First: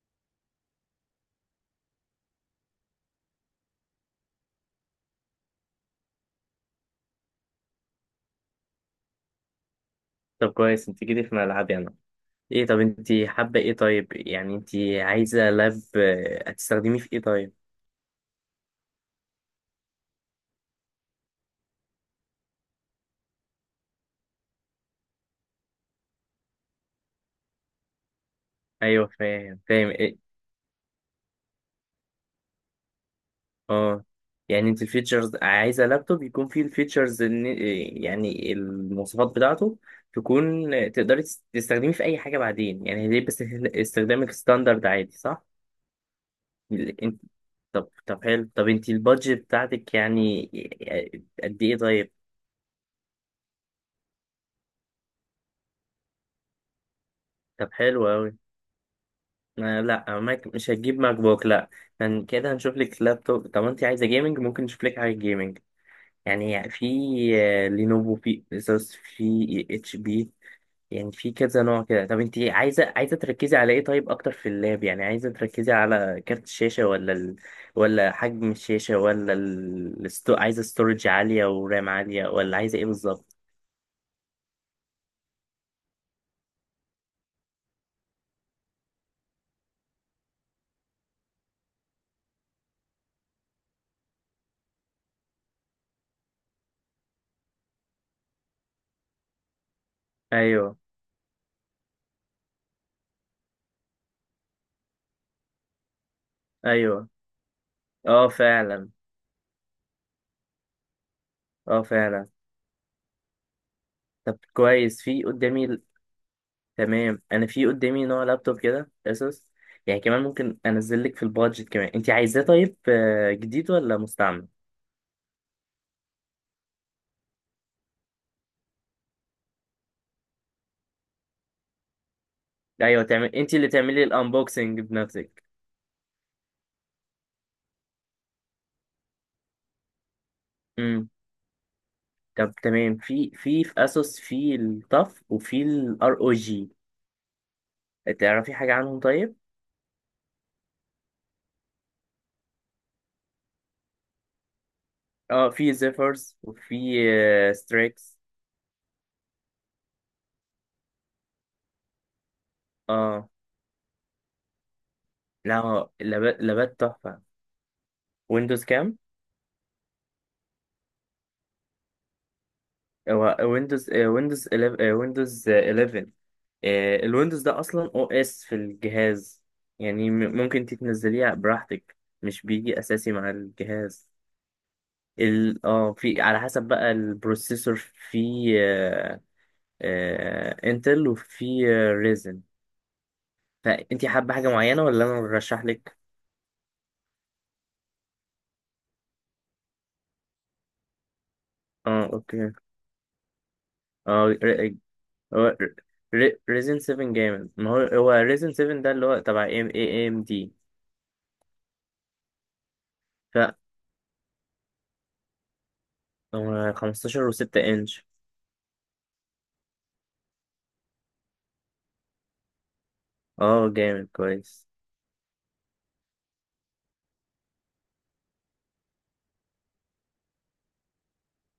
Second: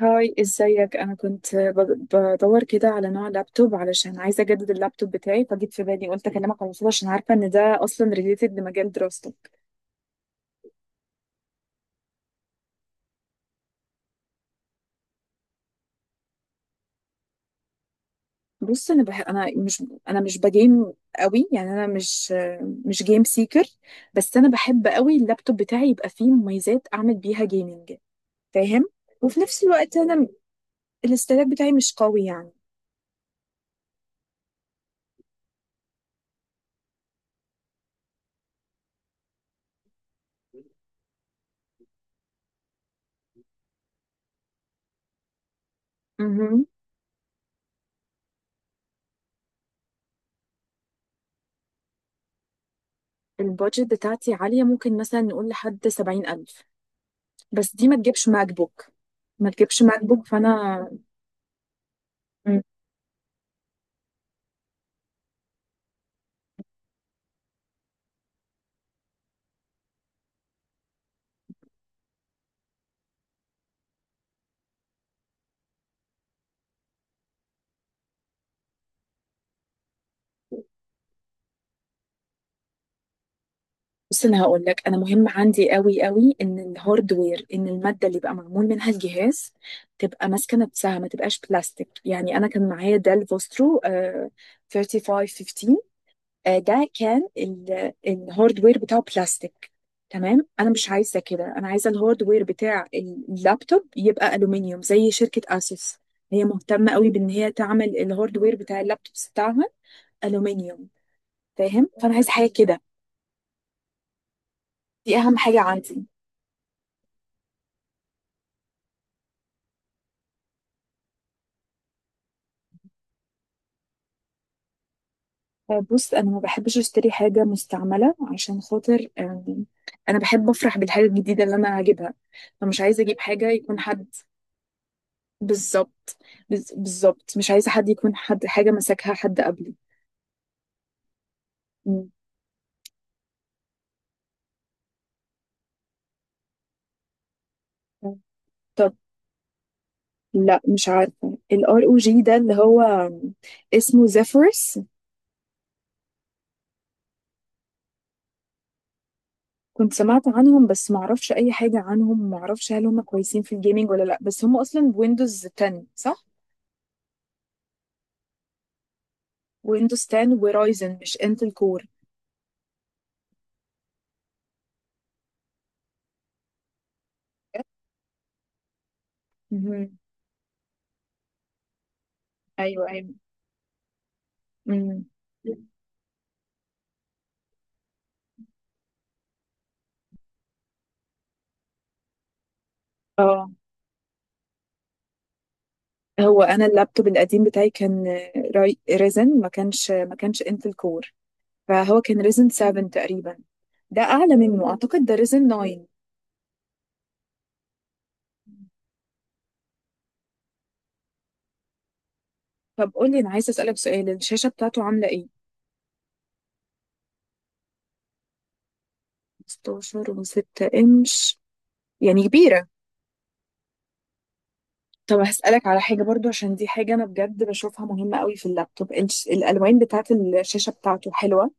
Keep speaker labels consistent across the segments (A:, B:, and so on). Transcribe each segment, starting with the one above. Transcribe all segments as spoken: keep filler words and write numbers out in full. A: هاي، ازيك؟ انا كنت ب- بدور كده على نوع لابتوب، علشان عايزه اجدد اللابتوب بتاعي، فجيت في بالي قلت اكلمك على الوصول عشان عارفه ان ده اصلا ريليتد لمجال دراستك.
B: طب كويس، انت جيتي في ملعبي انا. ايه؟ طب انت حابة ايه؟ طيب يعني انت عايزة لاب، آه، هتستخدميه في ايه طيب؟
A: بص، انا بح... انا مش انا مش بجيم قوي، يعني انا مش مش جيم سيكر. بس انا بحب قوي اللابتوب بتاعي يبقى فيه مميزات اعمل بيها جيمنج، فاهم؟
B: ايوه،
A: وفي
B: فاهم
A: نفس
B: فاهم.
A: الوقت
B: ايه؟
A: انا الاستهلاك بتاعي مش قوي يعني،
B: اه، يعني انت الفيتشرز، عايزة لابتوب يكون فيه الفيتشرز، ان إيه، يعني المواصفات بتاعته تكون آه، تقدري تس- تستخدميه في اي حاجة بعدين. يعني ليه؟ بس استخدامك ستاندرد عادي صح؟
A: مهم.
B: ال انت... طب طب حلو. طب انت البادجت بتاعتك يعني آه، قد ايه طيب؟
A: البادجت بتاعتي عالية، ممكن مثلا نقول لحد سبعين ألف،
B: طب
A: بس دي ما
B: حلو
A: تجيبش
B: أوي.
A: ماك بوك. ما تجيبش
B: ما
A: ماك
B: لا،
A: بوك،
B: ماك مش
A: فأنا
B: هتجيب ماك بوك لا. كان كده هنشوف لك لابتوب. طب انت عايزه جيمنج؟ ممكن نشوف لك حاجه جيمنج، يعني في آه، لينوفو، في اسوس، في اتش بي، يعني في كذا نوع كده. طب انت عايزه عايزه تركزي على ايه طيب اكتر في اللاب؟ يعني عايزه تركزي على كارت الشاشه، ولا ال... ولا حجم الشاشه، ولا ال... الستو... عايزه ستورج عاليه ورام عاليه، ولا عايزه ايه بالظبط؟
A: بس انا هقول لك، انا مهم عندي قوي قوي ان الهاردوير، ان الماده اللي بقى معمول منها الجهاز تبقى ماسكه نفسها، ما تبقاش بلاستيك. يعني انا كان معايا ديل فوسترو آه، تلاتة خمسة واحد خمسة. آه، ده كان ال- الهاردوير بتاعه بلاستيك. تمام، انا
B: ايوه،
A: مش عايزه كده، انا عايزه الهاردوير بتاع اللابتوب يبقى الومنيوم زي شركه اسوس. هي مهتمه
B: ايوه.
A: قوي بان هي تعمل
B: اه
A: الهاردوير بتاع
B: فعلا،
A: اللابتوبس بتاعها الومنيوم،
B: اه
A: فاهم؟ فانا
B: فعلا.
A: عايزه حاجه كده،
B: طب كويس،
A: دي
B: في
A: اهم حاجه
B: قدامي.
A: عندي.
B: تمام، انا في قدامي نوع لابتوب كده اسوس، يعني كمان ممكن انزل لك في البادجت كمان انت عايزاه. طيب آه، جديد ولا مستعمل؟
A: بص، انا ما بحبش اشتري حاجه مستعمله عشان خاطر، آم، انا بحب افرح بالحاجه الجديده اللي انا هجيبها، فمش عايزه
B: ايوه،
A: اجيب
B: تعمل
A: حاجه
B: انت اللي
A: يكون
B: تعملي
A: حد
B: الانبوكسنج بنفسك.
A: بالظبط. بز- بالظبط مش عايزه حد يكون، حد حاجه مسكها حد قبلي.
B: امم.
A: مم.
B: طب تمام، في في في اسوس في الطف، وفي الار او جي. تعرفي حاجه
A: طب
B: عنهم طيب؟
A: لا، مش عارفه الار او جي ده اللي هو آم، اسمه زيفيرس.
B: اه، في زيفرز وفي ستريكس.
A: كنت سمعت عنهم بس ما اعرفش اي حاجه عنهم، ما اعرفش هل هم
B: اه،
A: كويسين في الجيمنج ولا لا، بس هم اصلا ويندوز
B: لا
A: عشرة
B: هو
A: صح؟
B: لابات لابات تحفه. ويندوز كام؟
A: ويندوز عشرة ورايزن، مش انتل كور.
B: هو ويندوز آه، ويندوز إليفن، آه، ويندوز احدعش آه، الويندوز ده اصلا او اس في الجهاز، يعني م- ممكن تتنزليه براحتك. مش بيجي
A: ايوه
B: اساسي
A: ايوه.
B: مع الجهاز.
A: امم.
B: ال اه في على حسب بقى البروسيسور، في انتل وفي ريزن.
A: اه
B: فانت حابه حاجه معينه ولا انا ارشح لك؟
A: هو انا اللابتوب القديم بتاعي كان راي ريزن، ما كانش ما كانش انتل كور، فهو
B: اه،
A: كان ريزن
B: اوكي.
A: سبعة تقريبا. ده اعلى
B: اه،
A: منه،
B: ر-
A: اعتقد ده ريزن
B: هو
A: تسعة.
B: ريزن سبعة جامد. ما هو هو ريزن سبعة ده اللي هو تبع ام اي ام دي.
A: طب قول لي، انا عايزه اسالك سؤال، الشاشه بتاعته عامله ايه؟
B: هو خمستاشر و6 انش.
A: ستاشر و6 انش، يعني كبيره.
B: اه، جامد كويس.
A: طب هسالك على حاجه برضو، عشان دي حاجه انا بجد بشوفها مهمه قوي في اللابتوب، الش- الالوان بتاعت الشاشه بتاعته حلوه؟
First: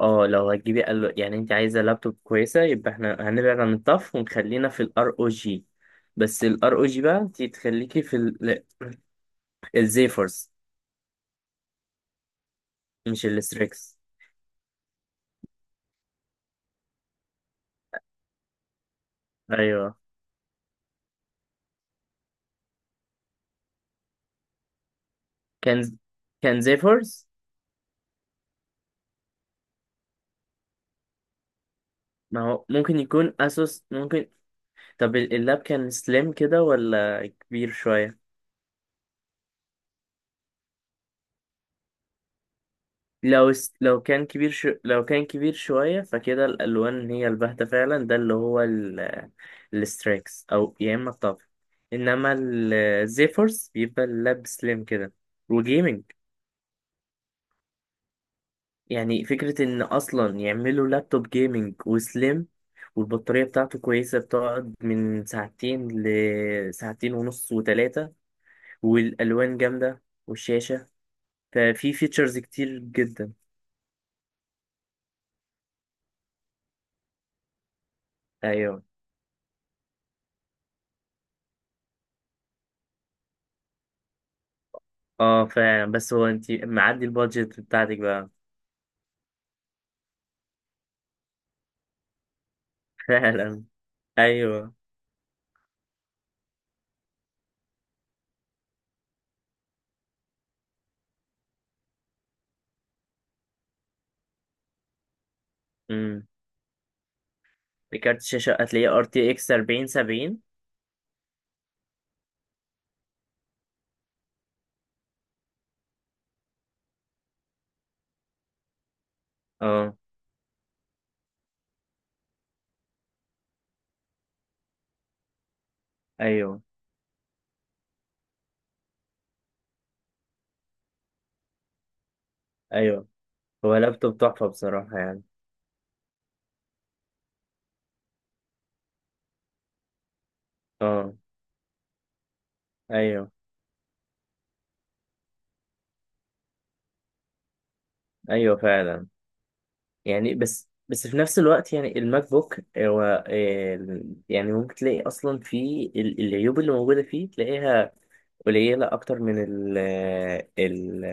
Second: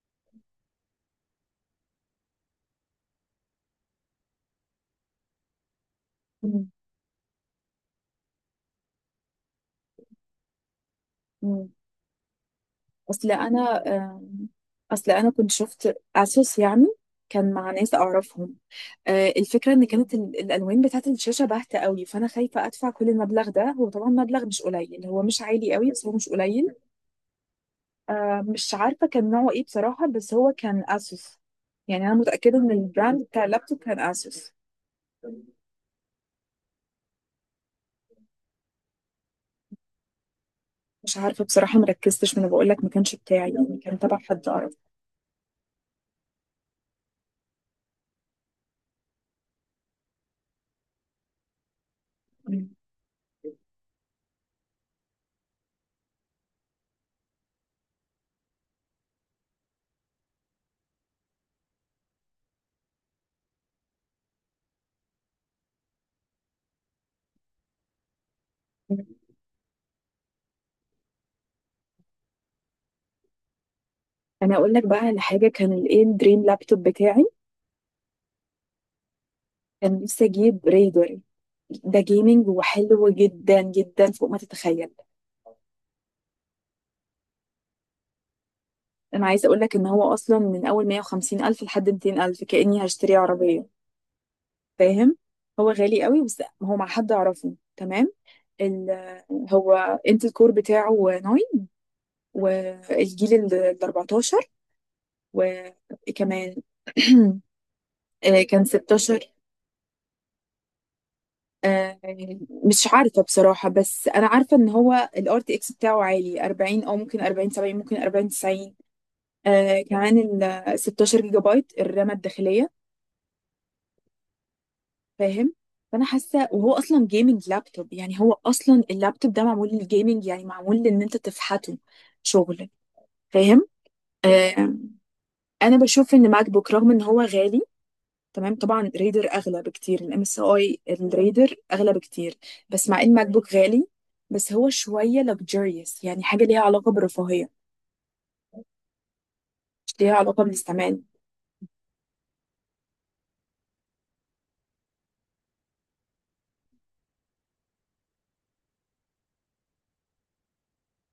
B: اه، لو هتجيبي قال يعني انت عايزه لابتوب كويسه، يبقى احنا هنبعد عن الطف ونخلينا في الار او جي. بس الار او جي بقى انت تخليكي في ال... الزيفورس،
A: مم.
B: مش
A: اصل انا
B: الستريكس.
A: آم، اصل انا كنت شفت اسوس يعني، كان مع ناس اعرفهم، آه، الفكره ان
B: ايوه،
A: كانت ال- الالوان بتاعت الشاشه باهته قوي، فانا خايفه ادفع كل المبلغ ده. هو طبعا مبلغ مش قليل، هو مش عالي قوي
B: كان
A: بس هو مش
B: كان
A: قليل.
B: زيفورس.
A: آه، مش عارفه كان نوعه ايه بصراحه، بس هو كان اسوس. يعني انا
B: ما
A: متاكده
B: هو
A: ان
B: ممكن
A: البراند
B: يكون
A: بتاع اللابتوب
B: اسوس،
A: كان
B: ممكن.
A: اسوس.
B: طب ال- اللاب كان سليم كده ولا كبير شويه؟
A: مش عارفه بصراحه، مركزتش، ما انا بقول لك ما كانش
B: لو
A: بتاعي،
B: است...
A: يعني كان
B: لو
A: تبع
B: كان
A: حد
B: كبير
A: اعرف.
B: شو... لو كان كبير شوية، فكده الألوان هي الباهتة فعلا. ده اللي هو ال... الستريكس أو يا إما الطف. إنما الزيفورس بيبقى اللاب سليم كده وجيمنج. يعني فكرة إن أصلا يعملوا لابتوب جيمنج وسليم، والبطارية بتاعته كويسة، بتقعد من ساعتين لساعتين ونص وتلاتة، والألوان جامدة والشاشة، ففي فيتشرز كتير جدا.
A: انا اقول لك بقى على حاجه، كان الايه، الدريم لابتوب بتاعي،
B: أيوه،
A: كان نفسي اجيب ريدر. ده جيمنج وحلو جدا جدا، فوق ما تتخيل.
B: اه فعلا. بس هو انت معدي البادجت بتاعتك بقى.
A: انا عايزه اقول لك ان هو اصلا من اول مئة وخمسين الف لحد ميتين الف، كاني هشتري
B: فعلا،
A: عربيه،
B: ايوه.
A: فاهم؟ هو غالي قوي بس هو مع حد اعرفه تمام. ال هو، انت الكور بتاعه ناين، والجيل ال اربعة عشر،
B: امم،
A: وكمان
B: كارت
A: آه،
B: الشاشه
A: كان
B: هتلاقيه ار تي
A: ستاشر.
B: اكس فورتي سيفنتي.
A: آه، مش عارفة بصراحة، بس أنا عارفة إن هو ال ار تي اكس بتاعه عالي اربعين، أو ممكن اربعين سبعين، ممكن اربعين تسعين. آه
B: اه،
A: كمان ال ستاشر جيجا بايت الرامة الداخلية، فاهم؟ فأنا حاسة،
B: ايوه،
A: وهو أصلا جيمنج لابتوب، يعني هو أصلا اللابتوب ده معمول للجيمنج، يعني معمول لإن أنت تفحته شغل،
B: ايوه.
A: فاهم؟
B: هو لابتوب تحفه
A: آه
B: بصراحه، يعني.
A: أنا بشوف إن ماك بوك رغم إن هو غالي، تمام طبعا ريدر اغلى بكتير، الام اس اي
B: اه.
A: الريدر اغلى بكتير، بس مع ان ماك
B: ايوه،
A: بوك غالي، بس هو شويه luxurious، يعني حاجه ليها علاقه بالرفاهيه،
B: ايوه، فعلا،
A: مش ليها
B: يعني.
A: علاقه
B: بس
A: بالاستعمال.
B: بس في نفس الوقت يعني الماك بوك هو آه، يعني ممكن تلاقي اصلا في ال- العيوب اللي موجوده فيه، تلاقيها قليلة أكتر من ال ال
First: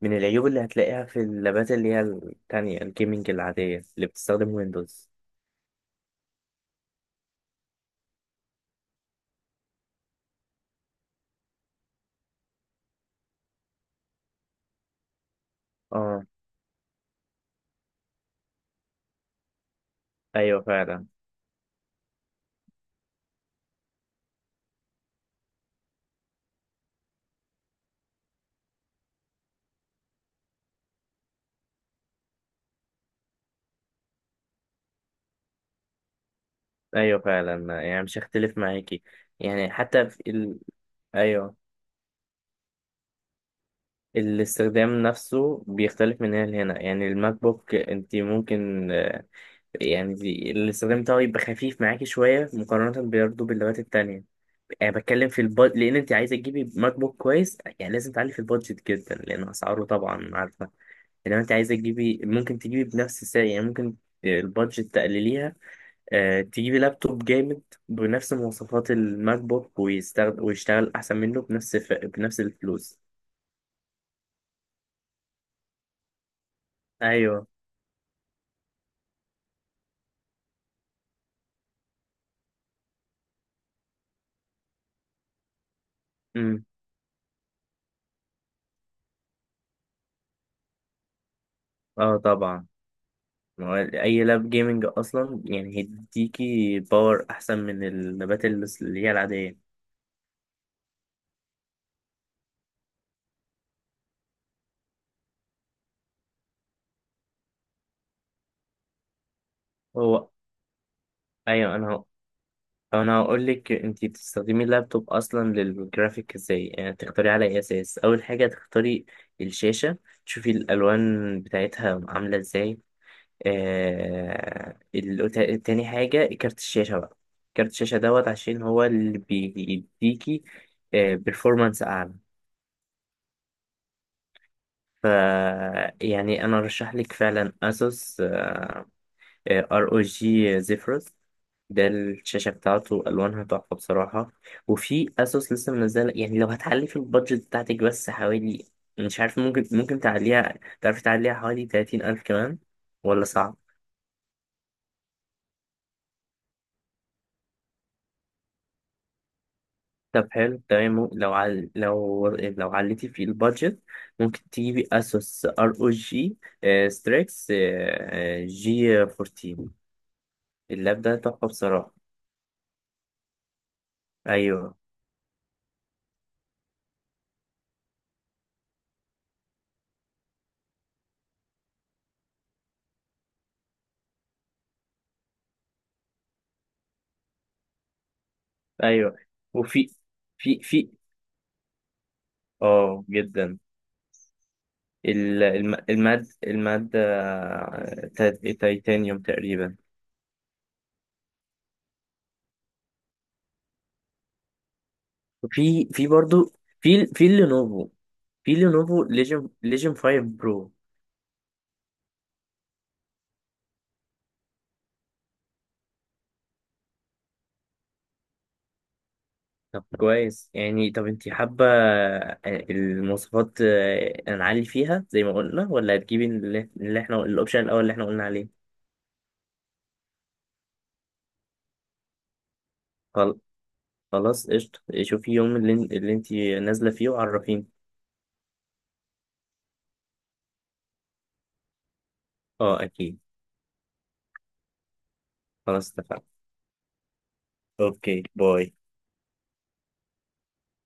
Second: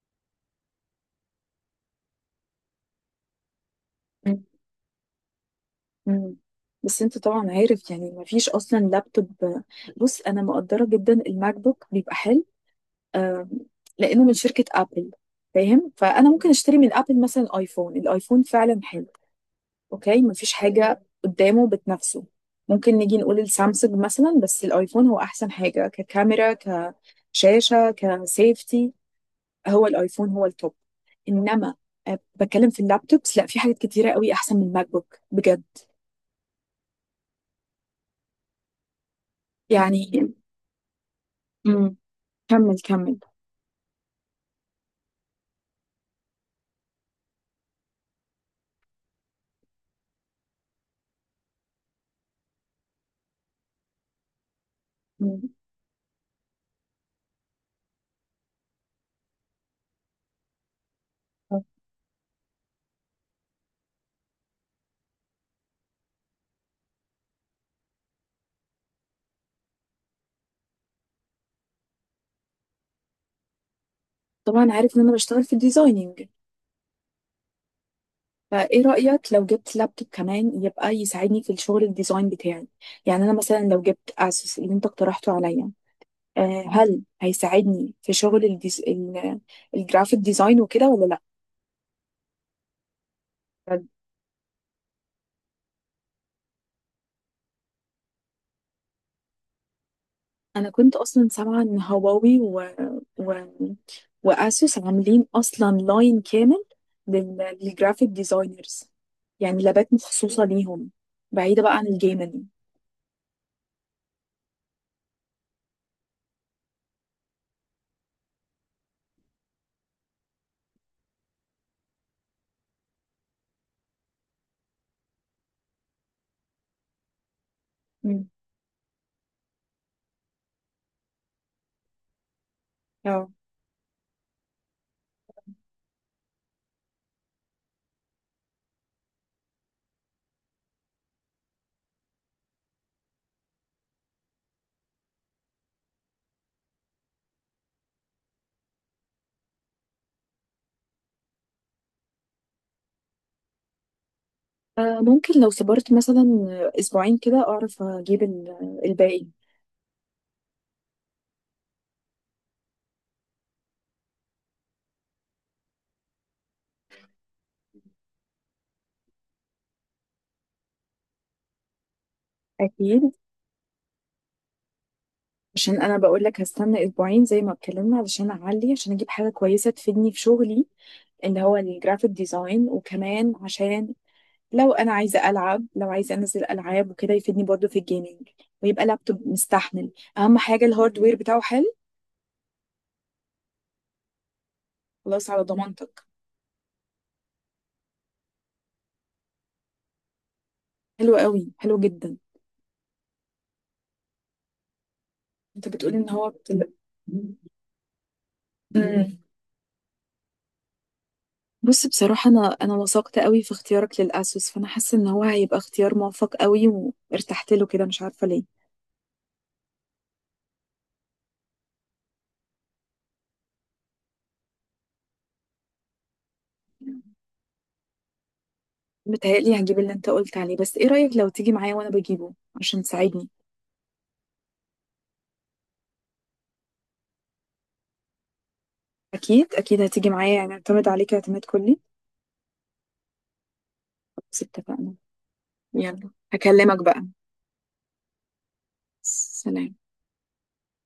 B: من العيوب اللي هتلاقيها في اللابات اللي هي التانية الجيمنج العادية اللي بتستخدم ويندوز.
A: مم. بس انت طبعا عارف، يعني مفيش اصلا لابتوب. بص انا مقدره جدا الماك بوك بيبقى حلو، آم، لانه من شركه ابل، فاهم؟
B: اه،
A: فانا ممكن اشتري من ابل مثلا ايفون، الايفون فعلا حلو، اوكي، مفيش
B: أيوه
A: حاجه
B: فعلا.
A: قدامه بتنافسه. ممكن نيجي نقول السامسونج مثلا، بس الايفون هو احسن حاجه، ككاميرا، كشاشه، كسيفتي، هو الايفون هو التوب. انما أه، بتكلم في اللابتوبس، لا، في حاجات كتيره قوي احسن من الماك بوك بجد،
B: أيوه فعلا، يعني مش هختلف معاكي. يعني حتى في
A: يعني.
B: ال... أيوه.
A: مم. كمل كمل.
B: الاستخدام نفسه بيختلف من هنا لهنا. يعني الماك بوك انت ممكن، آه، يعني دي- الاستخدام بتاعه يبقى خفيف معاكي شوية مقارنة برضه باللابات التانية. يعني بتكلم في
A: مم.
B: البادجت، لان انت عايزه تجيبي ماك بوك كويس يعني لازم تعلي في البادجت جدا، لان اسعاره طبعا عارفه. انما انت عايزه تجيبي، ممكن تجيبي بنفس السعر. يعني ممكن البادجت تقلليها، آه تجيبي لابتوب جامد بنفس مواصفات الماك بوك، ويستخدم ويشتغل احسن منه بنفس ف... بنفس الفلوس.
A: طبعا عارف ان انا بشتغل في الديزايننج،
B: ايوه.
A: فايه رأيك لو جبت لابتوب كمان يبقى يساعدني في الشغل الديزاين بتاعي؟ يعني انا مثلا لو جبت اسوس اللي انت اقترحته عليا، آه،
B: امم.
A: هل هيساعدني في شغل الديز... ال- الجرافيك ديزاين وكده ولا
B: اه، طبعا. ما هو
A: لا؟
B: اي لاب جيمنج اصلا يعني هيديكي باور احسن من اللابات اللي اللي هي العاديه.
A: انا كنت اصلا سامعة ان هواوي و... و... واسوس عاملين اصلا لاين كامل لل... للجرافيك ديزاينرز، يعني لابات
B: هو،
A: مخصوصة ليهم بعيدة بقى
B: ايوه،
A: عن
B: انا
A: الجيمنج.
B: انا هقول لك. انت بتستخدمي اللابتوب اصلا للجرافيك ازاي، يعني تختاري على اي اساس؟ اول حاجه تختاري الشاشه، تشوفي الالوان بتاعتها عامله ازاي. آه... ال... تا- تاني حاجه كارت الشاشه بقى. كارت الشاشه دوت، عشان هو اللي بيديكي آه... performance اعلى. ف يعني انا ارشح لك فعلا اسوس ار او جي زيفرس. ده الشاشة بتاعته ألوانها تحفة بصراحة. وفي أسوس لسه منزلة، يعني لو هتعلي في البادجت بتاعتك بس حوالي، مش عارف، ممكن ممكن تعليها، تعرفي تعليها حوالي تلاتين ألف كمان، ولا صعب؟
A: آه، ممكن لو صبرت مثلا اسبوعين كده اعرف اجيب ال- الباقي.
B: طب حلو تمام. مم- لو عل... لو لو عليتي في البادجت، ممكن تجيبي أسوس ار او جي ستريكس جي فورتين. اللاب ده تحفة بصراحة.
A: اكيد،
B: أيوه.
A: عشان انا بقول لك هستنى اسبوعين زي ما اتكلمنا، علشان اعلي عشان اجيب حاجه كويسه تفيدني في شغلي اللي هو الجرافيك ديزاين، وكمان عشان لو انا عايزه العب، لو عايزه انزل العاب وكده يفيدني برضه في الجيمنج، ويبقى
B: أيوه،
A: لابتوب
B: وفي،
A: مستحمل. اهم
B: في
A: حاجه
B: في
A: الهاردوير بتاعه حلو.
B: اه جدا.
A: خلاص، على
B: ال- الم-
A: ضمانتك.
B: الماد المادة تا- تيتانيوم تقريبا.
A: حلو قوي، حلو جدا. انت
B: في
A: بتقولي
B: في
A: ان هو
B: برضو.
A: بتل...
B: في في لينوفو، في لينوفو ليجن، ليجن فايف برو.
A: بص بصراحة أنا أنا وثقت قوي في اختيارك للأسوس، فأنا حاسة إن هو هيبقى اختيار موفق قوي، وارتحت له كده مش عارفة ليه.
B: طب كويس. يعني طب انت حابة آه، المواصفات آه، هنعلي فيها زي ما قلنا، ولا هتجيبي اللي اللي احنا الاوبشن الاول اللي احنا قلنا عليه؟
A: متهيألي هجيب اللي أنت قلت عليه، بس إيه رأيك لو تيجي معايا وأنا بجيبه عشان تساعدني؟
B: خل- خلاص، قشطة. شوفي يوم اللي, اللي انت نازلة فيه وعرفيني.
A: أكيد أكيد، هتيجي معايا يعني، أعتمد عليك اعتماد كلي.
B: اه، اكيد.
A: بس اتفقنا؟
B: خلاص،
A: يلا،
B: اتفقنا.
A: هكلمك بقى.
B: اوكي، باي.
A: سلام.